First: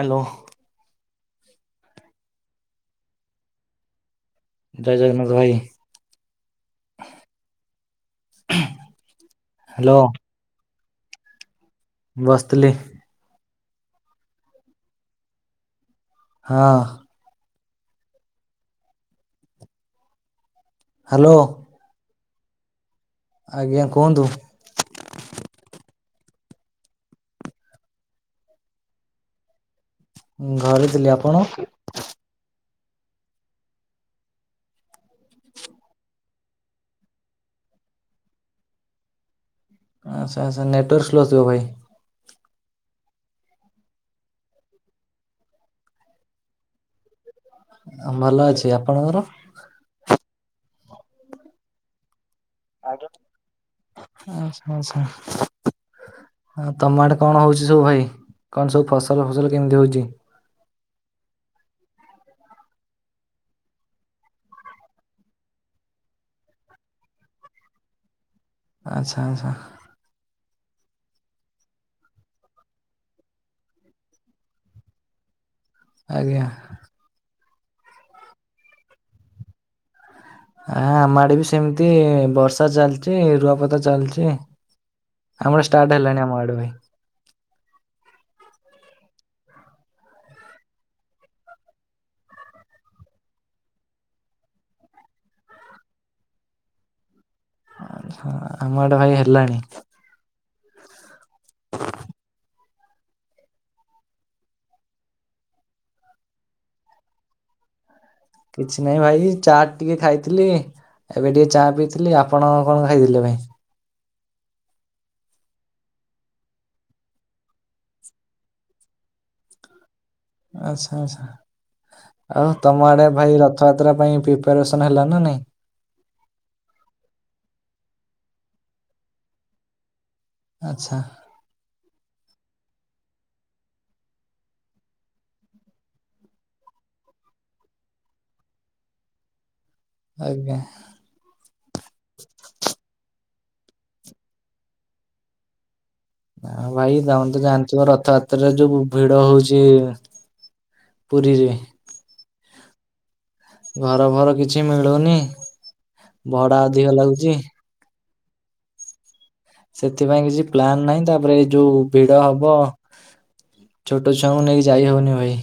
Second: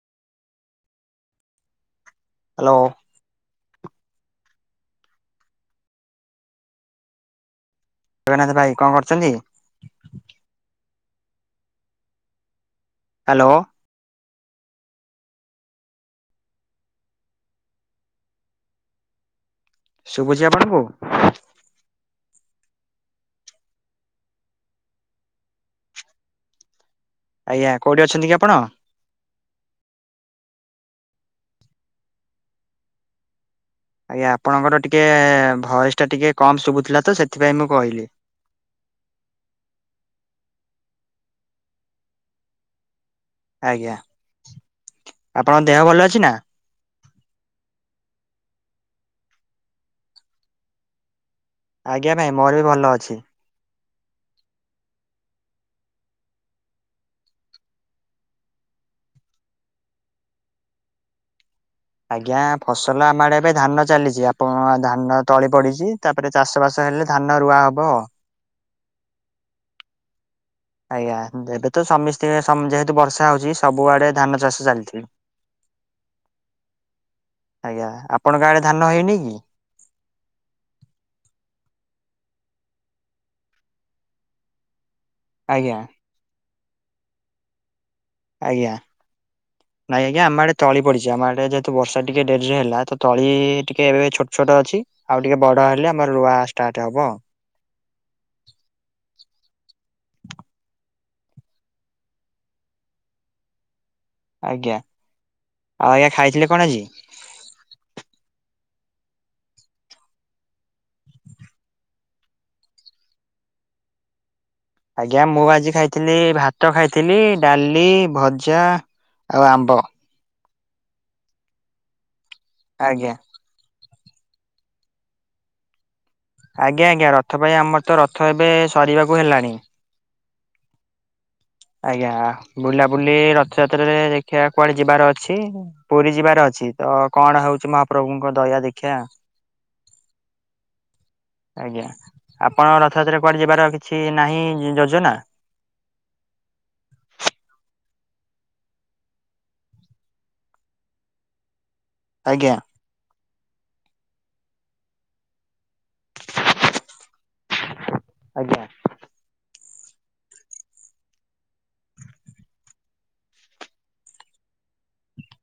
Hello. Hello. ଜୟ ଜଗନ୍ନାଥ ଭାଇ। ଦେଗନ୍ନାଥ ଭାଇ କଣ କରୁଛନ୍ତି? ହ୍ୟାଲୋ। ବସଥିଲି। ହ୍ୟାଲୋ। ହଁ। ଶୁଭୁଚି ଆପଣଙ୍କୁ? ହ୍ୟାଲୋ। ଆଜ୍ଞା କୁହନ୍ତୁ? ଆଜ୍ଞା କୋଉଠି ଅଛନ୍ତି କି ଆପଣ? ଘରେ ଥିଲି। ଆପଣ? ଆଜ୍ଞା। ଆପଣଙ୍କର ଟିକେ ଭଏସଟା ଟିକେ କମ୍ ଶୁଭୁଥିଲା ତ, ସେଥିପାଇଁ ମୁଁ କହିଲି। ଆଚ୍ଛା। ଆଚ୍ଛା। ନେଟୱାର୍କ ସ୍ଲୋ ଥିବ ଭାଇ। ଆଜ୍ଞା ଆପଣଙ୍କ ଦେହ ଭଲ ଅଛି ନା? ଭଲ ଅଛି। ଆପଣଙ୍କର? ଆଜ୍ଞା ଭାଇ ମୋର ବି ଭଲ ଅଛି। ଆଚ୍ଛା ଆଚ୍ଛା। ତମଆଡେ କଣ ହଉଛି ସବୁ ଭାଇ? କଣ ସବୁ ଫସଲ ଫସଲ କେମିତି ହଉଛି? ଆଜ୍ଞା ଫସଲ ଆମ ଆଡେ ଏବେ ଧାନ ଚାଲିଚି। ଆପଣ ଧାନ ତଳି ପଡିଛି ତା। ତାପରେ ଚାଷ ବାସ ହେଲେ। ଧାନ ରୁଆ ହବ। ଆଚ୍ଛା ଆଚ୍ଛା। ଆଜ୍ଞା, ଏବେ ତ ସମୀସ୍ତେ ସମ ଯେହେତୁ ବର୍ଷା ହଉଛି ସବୁଆଡେ ଧାନ ଚାଷ ଚାଲିଛି। [unintelligible] ଆଜ୍ଞା। ଆଜ୍ଞା, ଆପଣଙ୍କ ଆଡେ ଧାନ ହେଇନି କି? ଆ ଆମ ଆଡେ ବି ସେମ୍ ତି ବର୍ଷା ଚାଲିଛି। ରୁଆପୋତା ଚାଲିଛି। ଆମର ଆଜ୍ଞା ଷ୍ଟାର୍ଟ ହେଲାଣି ଆମ ଆଡେ ଭାଇ। ଆଜ୍ଞା। ନାଇଁ ଆଜ୍ଞା, ଆମ ଆଡେ ତଳିପଡ଼ିଛି। ଆମଆଡେ ଯେହେତୁ ବର୍ଷା ଟିକେ ଡେରିରେ ହେଲା, ତ ତଳି ଟିକେ ଏବେ ଛୋଟ ଛୋଟ ଅଛି। ଆଉ ଟିକେ ବଡ ହେଲେ ଆମର ରୁଆ ଷ୍ଟାର୍ଟ ହବ। ଆ ଆମ ଆଡେ ଭାଇ ହେଲାଣି। ଆଜ୍ଞା। ଆଉ ଆଜ୍ଞା ଖାଇଥିଲେ କଣ ଆଜି? କିଛି ନାଇଁ ଭାଇ ଚାଟ୍ ଟିକେ ଖାଇଥିଲି। ଏବେ ଟିକେ ଚା ପିଇଥିଲି। ଆପଣ କଣ ଖାଇଥିଲେ ଭାଇ? ଆଜ୍ଞା, ମୁଁ ଆଜି ଖାଇଥିଲି ଭାତ ଖାଇଥିଲି ଡାଲି ଭଜା ଆଉ ଆମ୍ବ। ଆଚ୍ଛା ଆଚ୍ଛା। ଆଉ ତମ ଆଡ଼େ ଆଜ୍ଞା ଭାଇ ର ଥଯାତ୍ରା ପାଇଁ ପ୍ରିପାରେସନ୍ ହେଲାଣି ନା ନାାଇଁ? ଆଜ୍ଞା ଆଜ୍ଞା। ରଥ ପାଇଁ ଆମର ତ ରଥ ଏବେ ସରିବାକୁ ହେଲାଣି। ଆଚ୍ଛା। ଆଜ୍ଞା। ବୁଲାବୁଲି ରଥଯାତ୍ରାରେ ଦେଖିବା କୁଆଡ଼େ ଯିବାର ଅଛି ପୁରୀ ଯିବାର ଅଛି। ତ କଣ ହେଉଛି ମହାପ୍ରଭୁଙ୍କ ଦୟା ଦେଖିବା। ଆଜ୍ଞା। ଆଜ୍ଞା। ଆପଣଙ୍କ ରଥଯାତ୍ରା କୁଆଡ଼େ ଯିବାର କିଛି ନାହିଁ ଯୋଜନା? ହଁ ଭାଇ ତମେ ତ ଜାଣିଥିବ ରଥଯାତ୍ରାରେ ଯୋଉ ଭିଡ଼ ହଉଛି ପୁରୀରେ ଆଜ୍ଞା। ଘର ଭର କିଛି ମିଳୁନି। ଭଡ଼ା ଅଧିକ ଲାଗୁଛି। ଆଜ୍ଞା। ସେଥିପାଇଁ କିଛି ପ୍ଲାନ ନାହିଁ। ତାପରେ ଏଇ ଯୋଉ ଭିଡ଼ ହବ ଛୋଟ ଛୁଆଙ୍କୁ ନେଇକି ଯାଇ ହେବନି ଭାଇ।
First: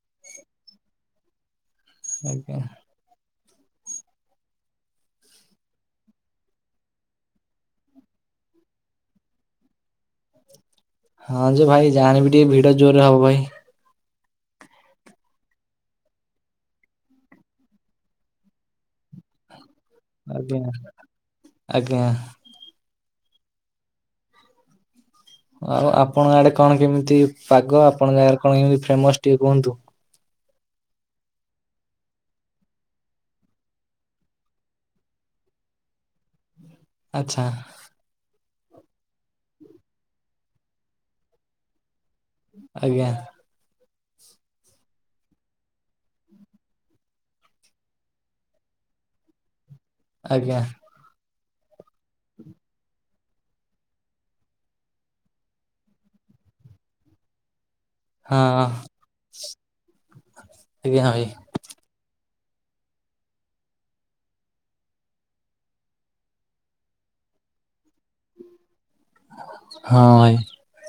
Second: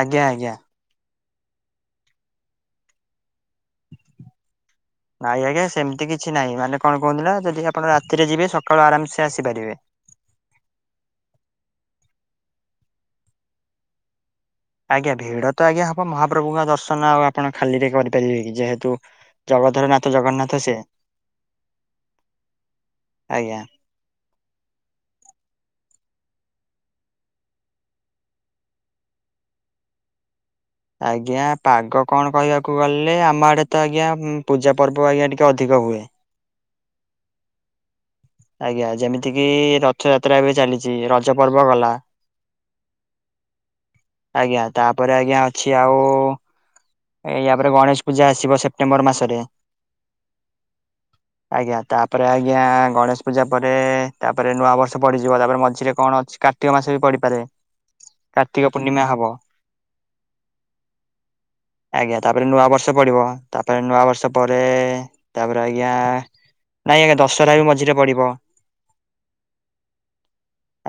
ଆଜ୍ଞା ଆଜ୍ଞା। ଆଜ୍ଞା। ନାଇଁ ଆଜ୍ଞା ସେମିତି କିଛି ନାହିଁ। ମାନେ କଣ କୁହନ୍ତିନା ଯଦି ଆପଣ ରାତିରେ ଯିବେ ସକାଳୁ ଆରାମ୍ ସେ ଆସିପାରିବେ। ହଁ ଯେ ଭାଇ। ଜାହେଲେ ବି ଟିକେ ଭିଡ଼ ଜୋର୍ ରେ ହବ ଭାଇ ଆଜ୍ଞା ଭିଡ଼ ତ ଆଜ୍ଞା ହବ ମହାପ୍ରଭୁଙ୍କ ଦର୍ଶନ ଆଉ ଆପଣ ଖାଲିରେ କରିପାରିବେ କି ଯେହେତୁ ଜଗତର ନାଥ ଆଜ୍ଞା ଜଗନ୍ନାଥ ସେ ଆଜ୍ଞା। ଆଜ୍ଞା। ଆଉ ଆପଣଙ୍କ ଆଡ଼େ କଣ କେମିତି ପାଗ। ଆପଣଙ୍କ ଗାଁରେକଣ କେମିତି ଫେମସ୍ ଟିକେ କୁହନ୍ତୁ? ଆଜ୍ଞା ପାଗ କଣ କହିବାକୁ ଗଲେ ଆମ ଆଡ଼େ ତ ଆଜ୍ଞା ପୂଜା ପର୍ବ ଆଜ୍ଞା ଟିକେ ଅଧିକ ହୁଏ। ଆଚ୍ଛା। ଆଜ୍ଞା ଯେମିତି କିି ରଥଯାତ୍ରା ଏବେ ଚାଲିଛି ରଜ ପର୍ବ ଗଲା ଆଜ୍ଞା। ଆଜ୍ଞା ତାପରେ ଆଜ୍ଞା ଅଛି ଆଉ ୟାପରେ ଗଣେଶ ପୂଜା ଆସିବ ସେପ୍ଟେମ୍ବର ମାସରେ ଆଜ୍ଞା। [inaudible] ଆଜ୍ଞା ତାପରେ ଆଜ୍ଞା ଗଣେଶ ପୂଜା ପରେ ତାପରେ ନୂଆ ବର୍ଷ ପଡ଼ିଯିବ ତାପରେ ମଝିରେ କଣ ଅଛି କାର୍ ର୍ତ୍ତିକ ମାସ ବି ପଡ଼ିପାରେ ହଁ ଏବେ ହଁ ଭାଇ। ଆଜ୍ଞା ତାପରେ ନୂଆ ବର୍ଷ ପଡ଼ିବ ତାପରେ ନୂଆ ବର୍ଷ ପରେ ତାପରେ ଆଜ୍ଞା ନାଇଁ ଆଜ୍ଞା ଦଶହରା ବି ମଝିରେ ପଡ଼ିବ ହଁ ଭାଇ।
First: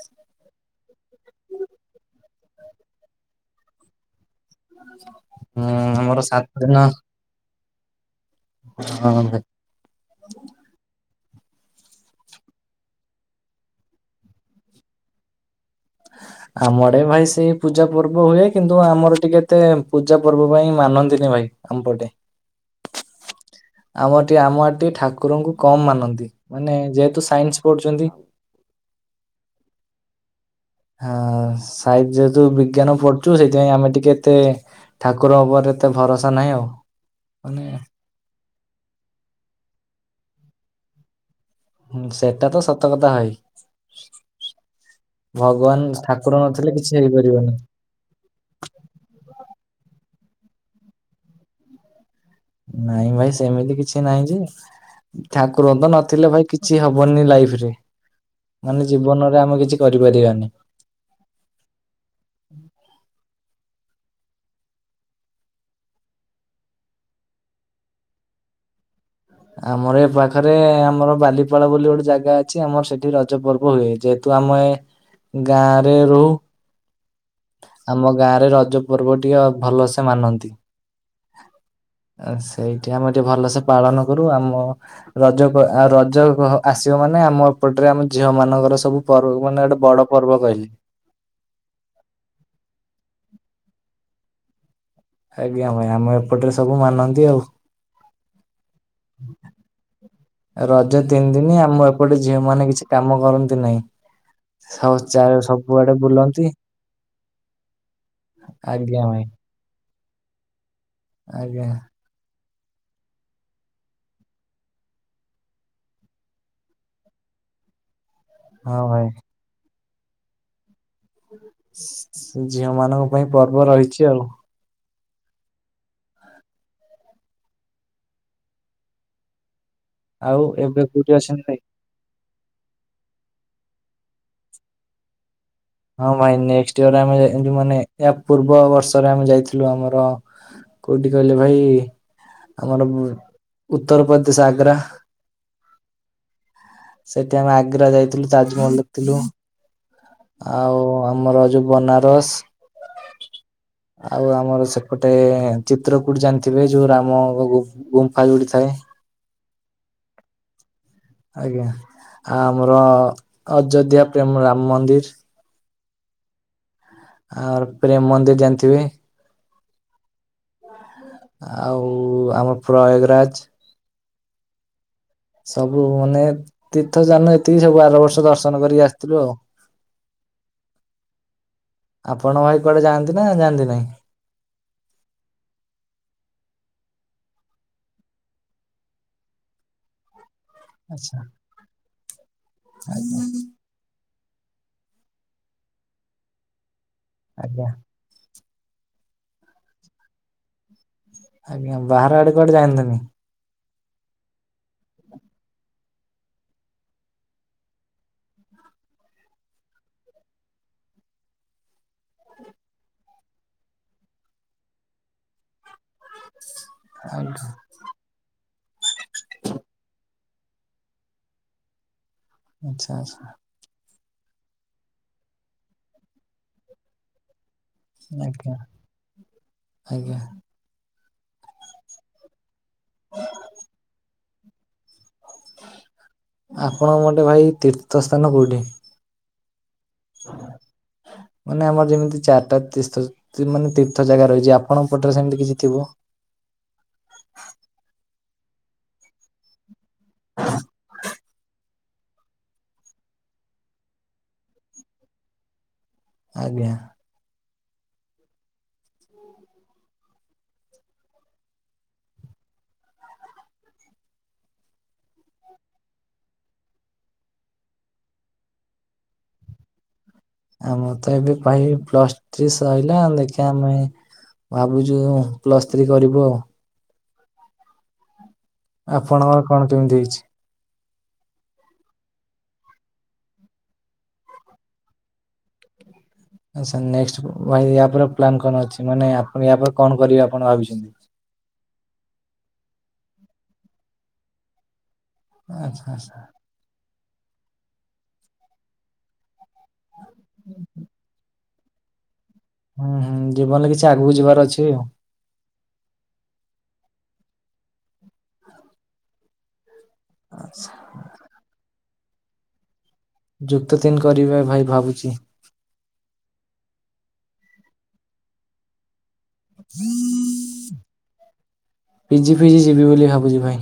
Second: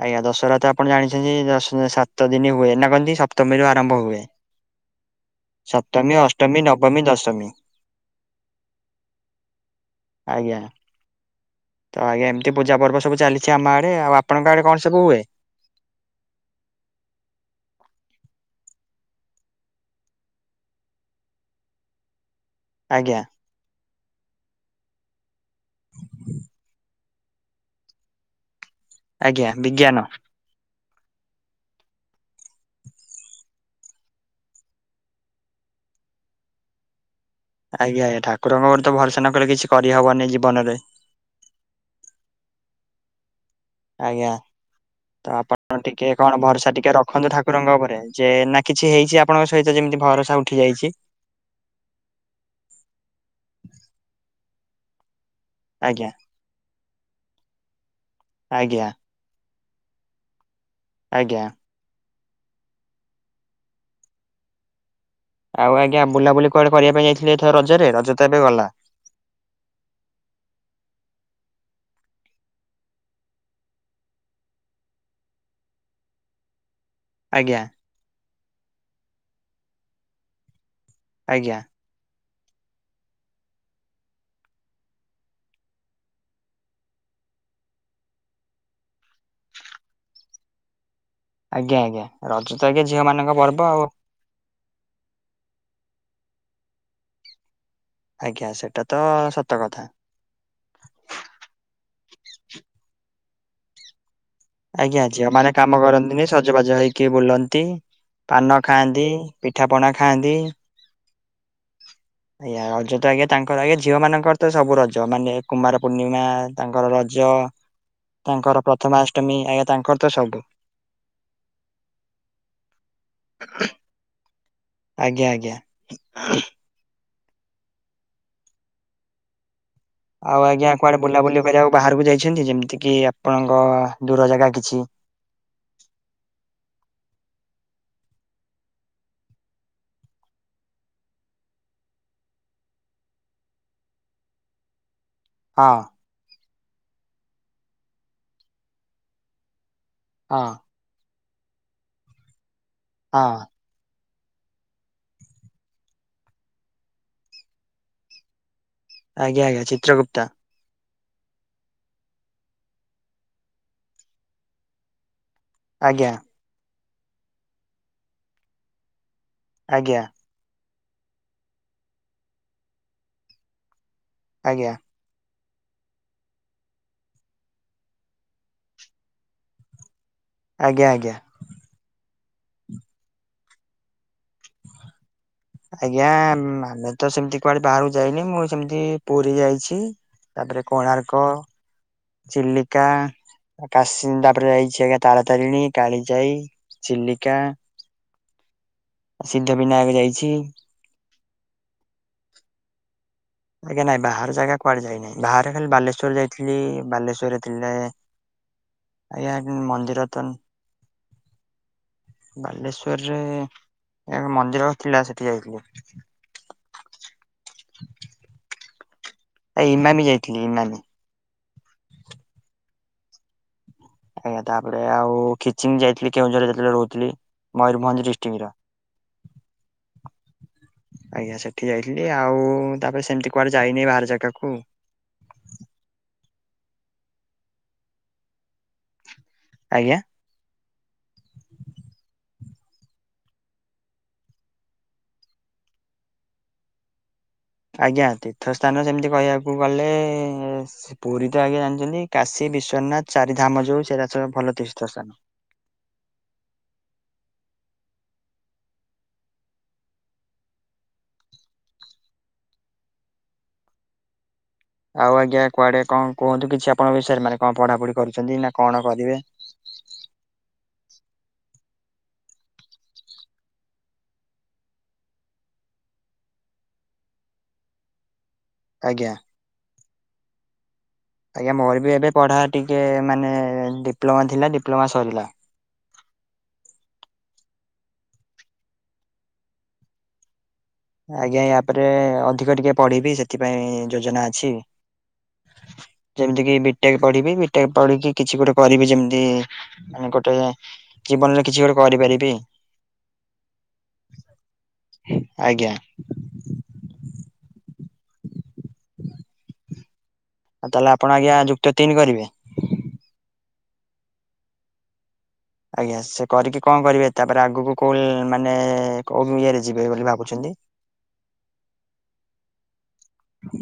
ଆଜ୍ଞା ଦଶହରା ତ ଆପଣ ଜାଣିଛନ୍ତି ଦଶ ସାତ ଦିନି ହୁଏ ନା କଣନ୍ତି ସପ୍ତମୀରୁ ଆରମ୍ଭ ହୁଏ [inaudible] ଆମର ସପ୍ତମୀ, ସାତ ଅଷ୍ଟମୀ, ଦିନ ନବମୀ, ଦଶମୀ। ହଁ ହଁ। ଆଜ୍ଞା। ତ ଆଜ୍ଞା ଏମିତି ପୂଜା ପର୍ବ ସବୁ ଚାଲିଛି ଆମ ଆଡ଼େ ଆଉ ଆପଣଙ୍କ ଆଡ଼େ କଣ ସବୁ ହୁଏ? [inaudible] ଆମ ଆଡ଼େ ବି ଭାଇ ସେଇ ପୂଜା ପର୍ବ ହୁଏ କିନ୍ତୁ ଆମର ଟିକେ ଏତେ ପୂଜା ପର୍ବ ପାଇଁ ମାନନ୍ତିନି ଭାଇ। ଆମ ପଟେ। ଆଜ୍ଞା। ଆମେ ଆଡ଼େ ଟିକେ ଆମ ଆଡ଼େ ଟିକେ ଠାକୁରଙ୍କୁ କମ୍ ମାନନ୍ତି ମାନେ ଯେହେତୁ ସାଇନ୍ସ ପଢ଼ୁଚନ୍ତି। ଆଜ୍ଞା ବିଜ୍ଞାନ। ହଁ ସାଇଜି ଯେହେତୁ ବିଜ୍ଞାନ ପଢ଼ୁଛୁ ସେଇଥିପାଇଁ ଆମେ ଟିକେ ଏତେ ଠାକୁରଙ୍କ ଉପରେ ଏତେ ଭରସା ନାହିଁ ଆଉ। ମାନେ ଆଜ୍ଞା ଆଜ୍ଞା ଠାକୁରଙ୍କ ଉପରେ ତ ଭରଷା ନ କଲେ କିଛି କରିହବନି ଜୀବନରେ। ହୁଁ ସେଟା ତ ସତ କଥା ଭାଇ। ଆଜ୍ଞା ତ ଆପଣ ଭଗବାନ ଟିକେ ଠାକୁର କଣ ନଥିଲେ ଭରଷା କିଛି ଟିକେ ରଖନ୍ତୁ ହେଇପାରିବନି। ଠାକୁରଙ୍କ ଉପରେ। ଯେ ନା କିଛି ହେଇଚି ଆପଣଙ୍କ ସହିତ ଯେମିତି ଭରଷା ଉଠି ଯାଇଚି? ନାଇଁ ଭାଇ ସେମିତି କିଛି ନାହିଁ ଯେ ଠାକୁର ତ ଆଜ୍ଞା ନଥିଲେ ଭାଇ କିଛି କିଛି ହବନି ଲାଇଫି ରେ ଆଜ୍ଞା ମାନେ ଜୀବନରେ ଆମେ କିଛି କରିପାରିବାନି। ଆଜ୍ଞା। ଆଉ ଆଜ୍ଞା ବୁଲାବୁଲି କୁଆଡ଼େ କରିବା ପାଇଁ ଯାଇଥିଲେ ଏଥର ରଜରେ ରଜ ତ ଏବେ ଗଲା? ଆମର ଏ ପାଖରେ ଆମର ବାଲିପାଳ ବୋଲି ଗୋଟେ ଜାଗା ଅଛି ଆମର ସେଠି ରଜ ପର୍ବ ହୁଏ ଯେହେତୁ ତୁ ଆମେ ଗାଁରେ ରହୁ ଆଜ୍ଞା। ଆମ ଗାଁ ରେ ରଜ ପର୍ବ ଟିକେ ଭଲସେ ମାନନ୍ତି। ଆଜ୍ଞା। ସେଇଠି ଆମେ ଟିକେ ଭଲସେ ପାଳନ କରୁ ଆମ ରଜ ଆ ରଜ ଆସିବ ମାନେ ଆମ ଏପଟରେ ଆମ ଝିଅ ମାନଙ୍କର ସବୁ ପରୋଉ ମାନେ ଗୋଟେ ବଡ଼ ପର୍ବ କହିଲି। ଆଜ୍ଞା ଆଜ୍ଞା ରଜ ତ ଆଜ୍ଞା ଝିଅ ମାନଙ୍କ ପର୍ବ ଆଉ। ଆଜ୍ଞା ଭାଇ ଆମ ଏପଟରେ ସବୁ ମାନନ୍ତି ଆଉ। ଆଜ୍ଞା ସେଟା ତ ସତ କଥା। ରଜ ତିନି ଦିଇନି ଆମ ଏପଟେ ଝିଅ ମାନେ କିଛି କାମ କରନ୍ତି ନାହିଁ। ସବୁ ଆଜ୍ଞା ଚା ଝିଅ ମାନେ କାମ ସବୁଆଡେ କରନ୍ତିନି ବୁଲନ୍ତି ସଜବାଜ ହେଇକି ବୁଲନ୍ତି ପାନ ଆଜ୍ଞା ଖାଆନ୍ତି। ଭାଇ ପିଠାପଣା ଖାଆନ୍ତି। ଆଜ୍ଞା। [inaudible] ଆଜ୍ଞା ରଜ ତ ଆଜ୍ଞା ତାଙ୍କର ଆଜ୍ଞା ଝିଅମାନଙ୍କର ତ ସବୁ ରଜ ମାନେ କୁମାର ପୂର୍ଣ୍ଣିମା ତାଙ୍କର ରଜ। ତାଙ୍କର ହଁ ଭାଇ। ପ୍ରଥମାଷ୍ଟମୀ ଆଜ୍ଞା ତାଙ୍କର ତ ସବୁ। ଝିଅ ମାନଙ୍କ ପାଇଁ ପର୍ବ ରହିଚି ଆଉ। ଆଜ୍ଞା ଆଜ୍ଞା। ଆଉ ଆଜ୍ଞା ଏବେ କୁଆଡେ କୋଉଠି ବୁଲାବୁଲି ଅଛନ୍ତି ଭାଇ? କରିବାକୁ ବାହାରକୁ ଯାଇଛନ୍ତି ଯେମିତି କିି ଆପଣଙ୍କ ଦୂର ଜାଗା କିଛି? ହଁ ଭାଇ ନେକ୍ସଟ୍ ଇଅର୍ ଆମେ ମାନେ ଇଏ ପୂର୍ବ ବର୍ଷରେ ଆମେ ଯାଇଥିଲୁ ଆମର କୋଉଠି କହିଲେ ଭାଇ ଆମର ଉତ୍ତରପ୍ରଦେଶ ଆଗ୍ରା। ହଁ ସେଠି ଆମେ ଆଗ୍ରା ଯାଇଥିଲୁ ତାଜମହଲ ଦେଖିଥିଲୁ। ହଁ ଆଉ ଆମର ଯୋଉ ବନାରସ। ହଁ ଆଉ ଆମର ସେପଟେ ଚିତ୍ରକୁଟ ଜାଣିଥିବେ ଯୋଉ ରାମ ଗ ଗୁ ଗୁମ୍ଫା ଯୋଉଠି ଥାଏ। ଆଜ୍ଞା ଆଜ୍ଞା ଚିତ୍ରଗୁପ୍ତା। ଆଜ୍ଞା ଆଉ ଆମର ଅଯୋଧ୍ୟା ପ୍ରେମ ରାମ ମନ୍ଦିର। ଆଜ୍ଞା। ଆ ର ପ୍ରେମ ମନ୍ଦିର ଜାନ୍ଥିବେ। ଆଜ୍ଞା। ଆଉ ଆମର ପ୍ରୟାଗରାଜ। ଆଜ୍ଞା। ସବୁ ମାନେ ତୀର୍ଥଯାନ ଏତିକି ସବୁ ଆର ବର୍ଷ ଦର୍ଶନ କରିକି ଆସିଥିଲୁ ଆଉ। ଆଜ୍ଞା ଆଜ୍ଞା। ଆପଣ ଭାଇ କୁଆଡେ ଯାଆନ୍ତି ନା ଯାଆନ୍ତି ନାହିଁ? ଆଜ୍ଞା ଆମେ ତ ସେମିତି କୁଆଡେ ବାହାରକୁ ଯାଇନି ମୁଁ ସେମିତି ପୁରୀ ଯାଇଚି। ତାପରେ ଆଚ୍ଛା କୋଣାର୍କ ଚିଲିକା କାସିଂ ତାପରେ ଯାଇଛି ଆଜ୍ଞା ତାରାତାରିଣୀ କାଳିଜାଇ ଚିଲିକା। ଆଜ୍ଞା ସିଦ୍ଧ ବିନାୟକ ଯାଇଚି। ଆଜ୍ଞା ବାହାର ଆଡେ କୁଆଡେ ଯାଇନାହାନ୍ତି? ଆଜ୍ଞା ନାଇଁ ବାହାର ଜାଗା କୁଆଡେ ଯାଇନାହିଁ ବାହାରେ ଖାଲି ବାଲେଶ୍ଵର୍ ଯାଇଥିଲି ବାଲେଶ୍ଵରରେ ଥିଲେ ଆଜ୍ଞା ଏମ୍ ମନ୍ଦିର ତନ୍ ବାଲେସ୍ଵର୍ ରେ ଏକ ମନ୍ଦିର ଥିଲା ସେଠି ଯାଇଥିଲି। [inaudible] ଏ ଇମାମି ଯାଇଥିଲି ଇମାମି। ଆଚ୍ଛା ଆଚ୍ଛା। ଆଜ୍ଞା ତାପରେ ଆଉ ଖିଚିଙ୍ଗ ଯାଇଥିଲି କେଉଁଝରରେ ଯେତେବେଳେ ରହୁଥିଲି। ମୟୂରଭଞ୍ଜ ଡିଷ୍ଟ୍ରିକ୍ଟ ର ଆଜ୍ଞା ଆଜ୍ଞା। ଆଜ୍ଞା ସେଠି ଯାଇଥିଲି ଆଉ ତାପରେ ସେମିତି କୁଆଡେ ଯାଇନି ବାହାର ଜାଗାକୁ। ଆପଣଙ୍କ ମୋଟେ ଭାଇ ତୀର୍ଥସ୍ଥାନ କୋଉଠି? ଆଜ୍ଞା। ମାନେ ଆମର ଯେମିତି ଚାରଟା ତୀସ୍ର୍ଥ ତୀ ମାନେ ତୀର୍ଥ ଜାଗା ରହିଛି ଆପଣଙ୍କ ପଟରେ ସେମିତି କିଛି ଥିବ? ଆଜ୍ଞା ତୀର୍ଥ ସ୍ଥାନ ସେମିତି କହିବାକୁ ଗଲେ ପୁରୀ ତ ଆଜ୍ଞା ଜାନ୍ଚନ୍ତି। କାଶୀ ବିଶ୍ୱନାଥ ଚାରି ଧାମ ଯୋଉ ସେରା ସବୁ ଭଲ ତୀର୍ଥ ସ୍ଥାନ। ଆଜ୍ଞା। [inaudible] ଆଉ ଆଜ୍ଞା କୁଆଡେ କଂ କୁହନ୍ତୁ କିଛି ଆପଣଙ୍କ ବିଷୟରେ ମାନେ କଣ ପଢ଼ାପଢ଼ି କରୁଛନ୍ତି ନା କଣ କରିବେ? ଆମାର ତ ଏବେ ଭାଇ ପ୍ଲସ୍ ଥ୍ରି ସରିଲା ଆଉ ଦେଖିଆ ଆମେ ଭାବୁଚୁ ପ୍ଲସ୍ ଥ୍ରୀ କରିବୁ ଆଉ। ଆଜ୍ଞା ଆପଣଙ୍କର କଣ କେମିତି ହେଇଚି। ଆଜ୍ଞା ମୋର ବି ଏବେ ପଢା ଟିକେ ମାନେ ଡିପ୍ଲୋମା ଥିଲା ଡିପ୍ଲୋମା ସରିଲା। ଆ ସାର୍ ନେକ୍ସଟ ଭାଇ ୟାପରେ ପ୍ଲାନ୍ କଣ ଅଛି ମାନେ ଆପଣ ୟା ପରେ କଣ କରିବେ ଆପଣ ଭାବିଚନ୍ତି। ଆଜ୍ଞା ୟାପରେ ଅଧିକ ଟିକେ ପଢିବି ସେଥିପାଇଁ ଯୋଜନା ଅଛି। ଆଚ୍ଛା ଆଚ୍ଛା ଯେମିତି କି ବି ଟେକ ପଢିବି ବି ଟେକ ପଢିକି କିଛି ଗୋଟେ କରିବି ଯେମିତି ମାନେ ଗୋଟେ ଜୀବନରେ କିଛି ଗୋଟେ କରିପାରିବି। ହୁଁ ହୁଁ ଜୀବନରେ କିଛି ଆଗକୁ ଯିବାର ଅଛି ଆଉ। ଆଜ୍ଞା। [inaudible] ଆ ଆଚ୍ଛା ତାହେଲେ ଆପଣ ଆଜ୍ଞା ଯୁକ୍ତ ତିନି କରିବେ। ଯୁକ୍ତ ତିନି କରିବା ଭାଇ ଭାବୁଚି। ଆଜ୍ଞା ସେ କରିକି କ କରିବେ ତାପରେ ଆଗକୁ କୋଉ ମାନେ କଉ ଇଏରେ ଯିବେ ବୋଲି ଭାବୁଚନ୍ତି। ପିଜି ଫିଜି ଯିବି ବୋଲି ଭାବୁଛି ଭାଇ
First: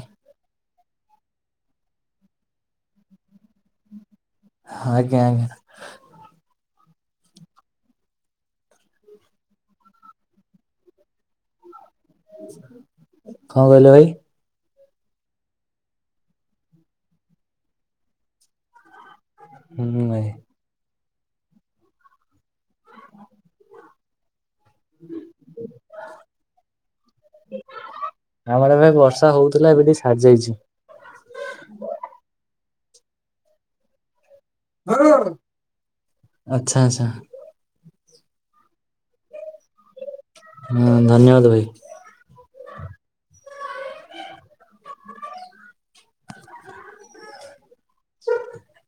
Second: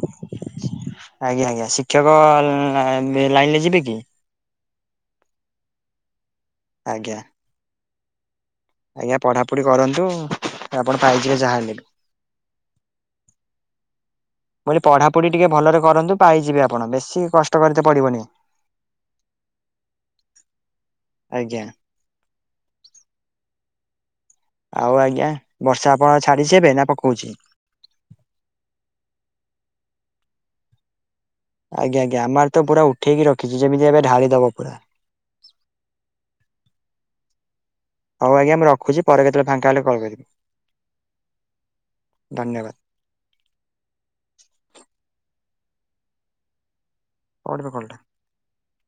ଆଜ୍ଞା ଆଜ୍ଞା ଶିକ୍ଷକ ଲ ଲା ଲାଇନରେ ଯିବେ କି? ଆଜ୍ଞା ଆଜ୍ଞା। ଆଜ୍ଞା। ଆଜ୍ଞା ପଢାପଢି କରନ୍ତୁ ଆପଣ ପାଇଯିବେ ଯାହା ହେଲେ। କଣ କହିଲ ଭାଇ? ବୋଲି ପଢ଼ାପଢ଼ି ଟିକେ ଭଲରେ କରନ୍ତୁ ପାଇଯିବେ ଆପଣ ବେଶୀ କଷ୍ଟ କରି ତେ ପଡ଼ିବନି। ହୁଁ ଅ। ଆଜ୍ଞା। ଆଉ ଆଜ୍ଞା ବର୍ଷା ଆପଣ ଛାଡ଼ିଛି ଏବେ ନା ପକଉଛି? ଆମର ଏବେ ବର୍ଷା ହଉଥିଲା ଏବେ ଟିକେ ଛାଡ଼ିଯାଇଛି। ଆଜ୍ଞା ଆଜ୍ଞା ଆମ ଆଡ଼େ ତ ପୁରା ଉଠେଇକି ରଖିଛି ଯେମିତି ଏବେ ଢାଳି ଦବ ପୁରା। ଆଚ୍ଛା ଆଚ୍ଛା। ହଉ ଆଜ୍ଞା ମୁ ରଖୁଛି ପରେ କେତେବେଳେ ଫାଙ୍କା ହେଲେ କଲ୍ କରିବି। ହୁଁ ଧନ୍ୟବାଦ ଭାଇ। ଧନ୍ୟବାଦ। [unintelligible] [inaudible]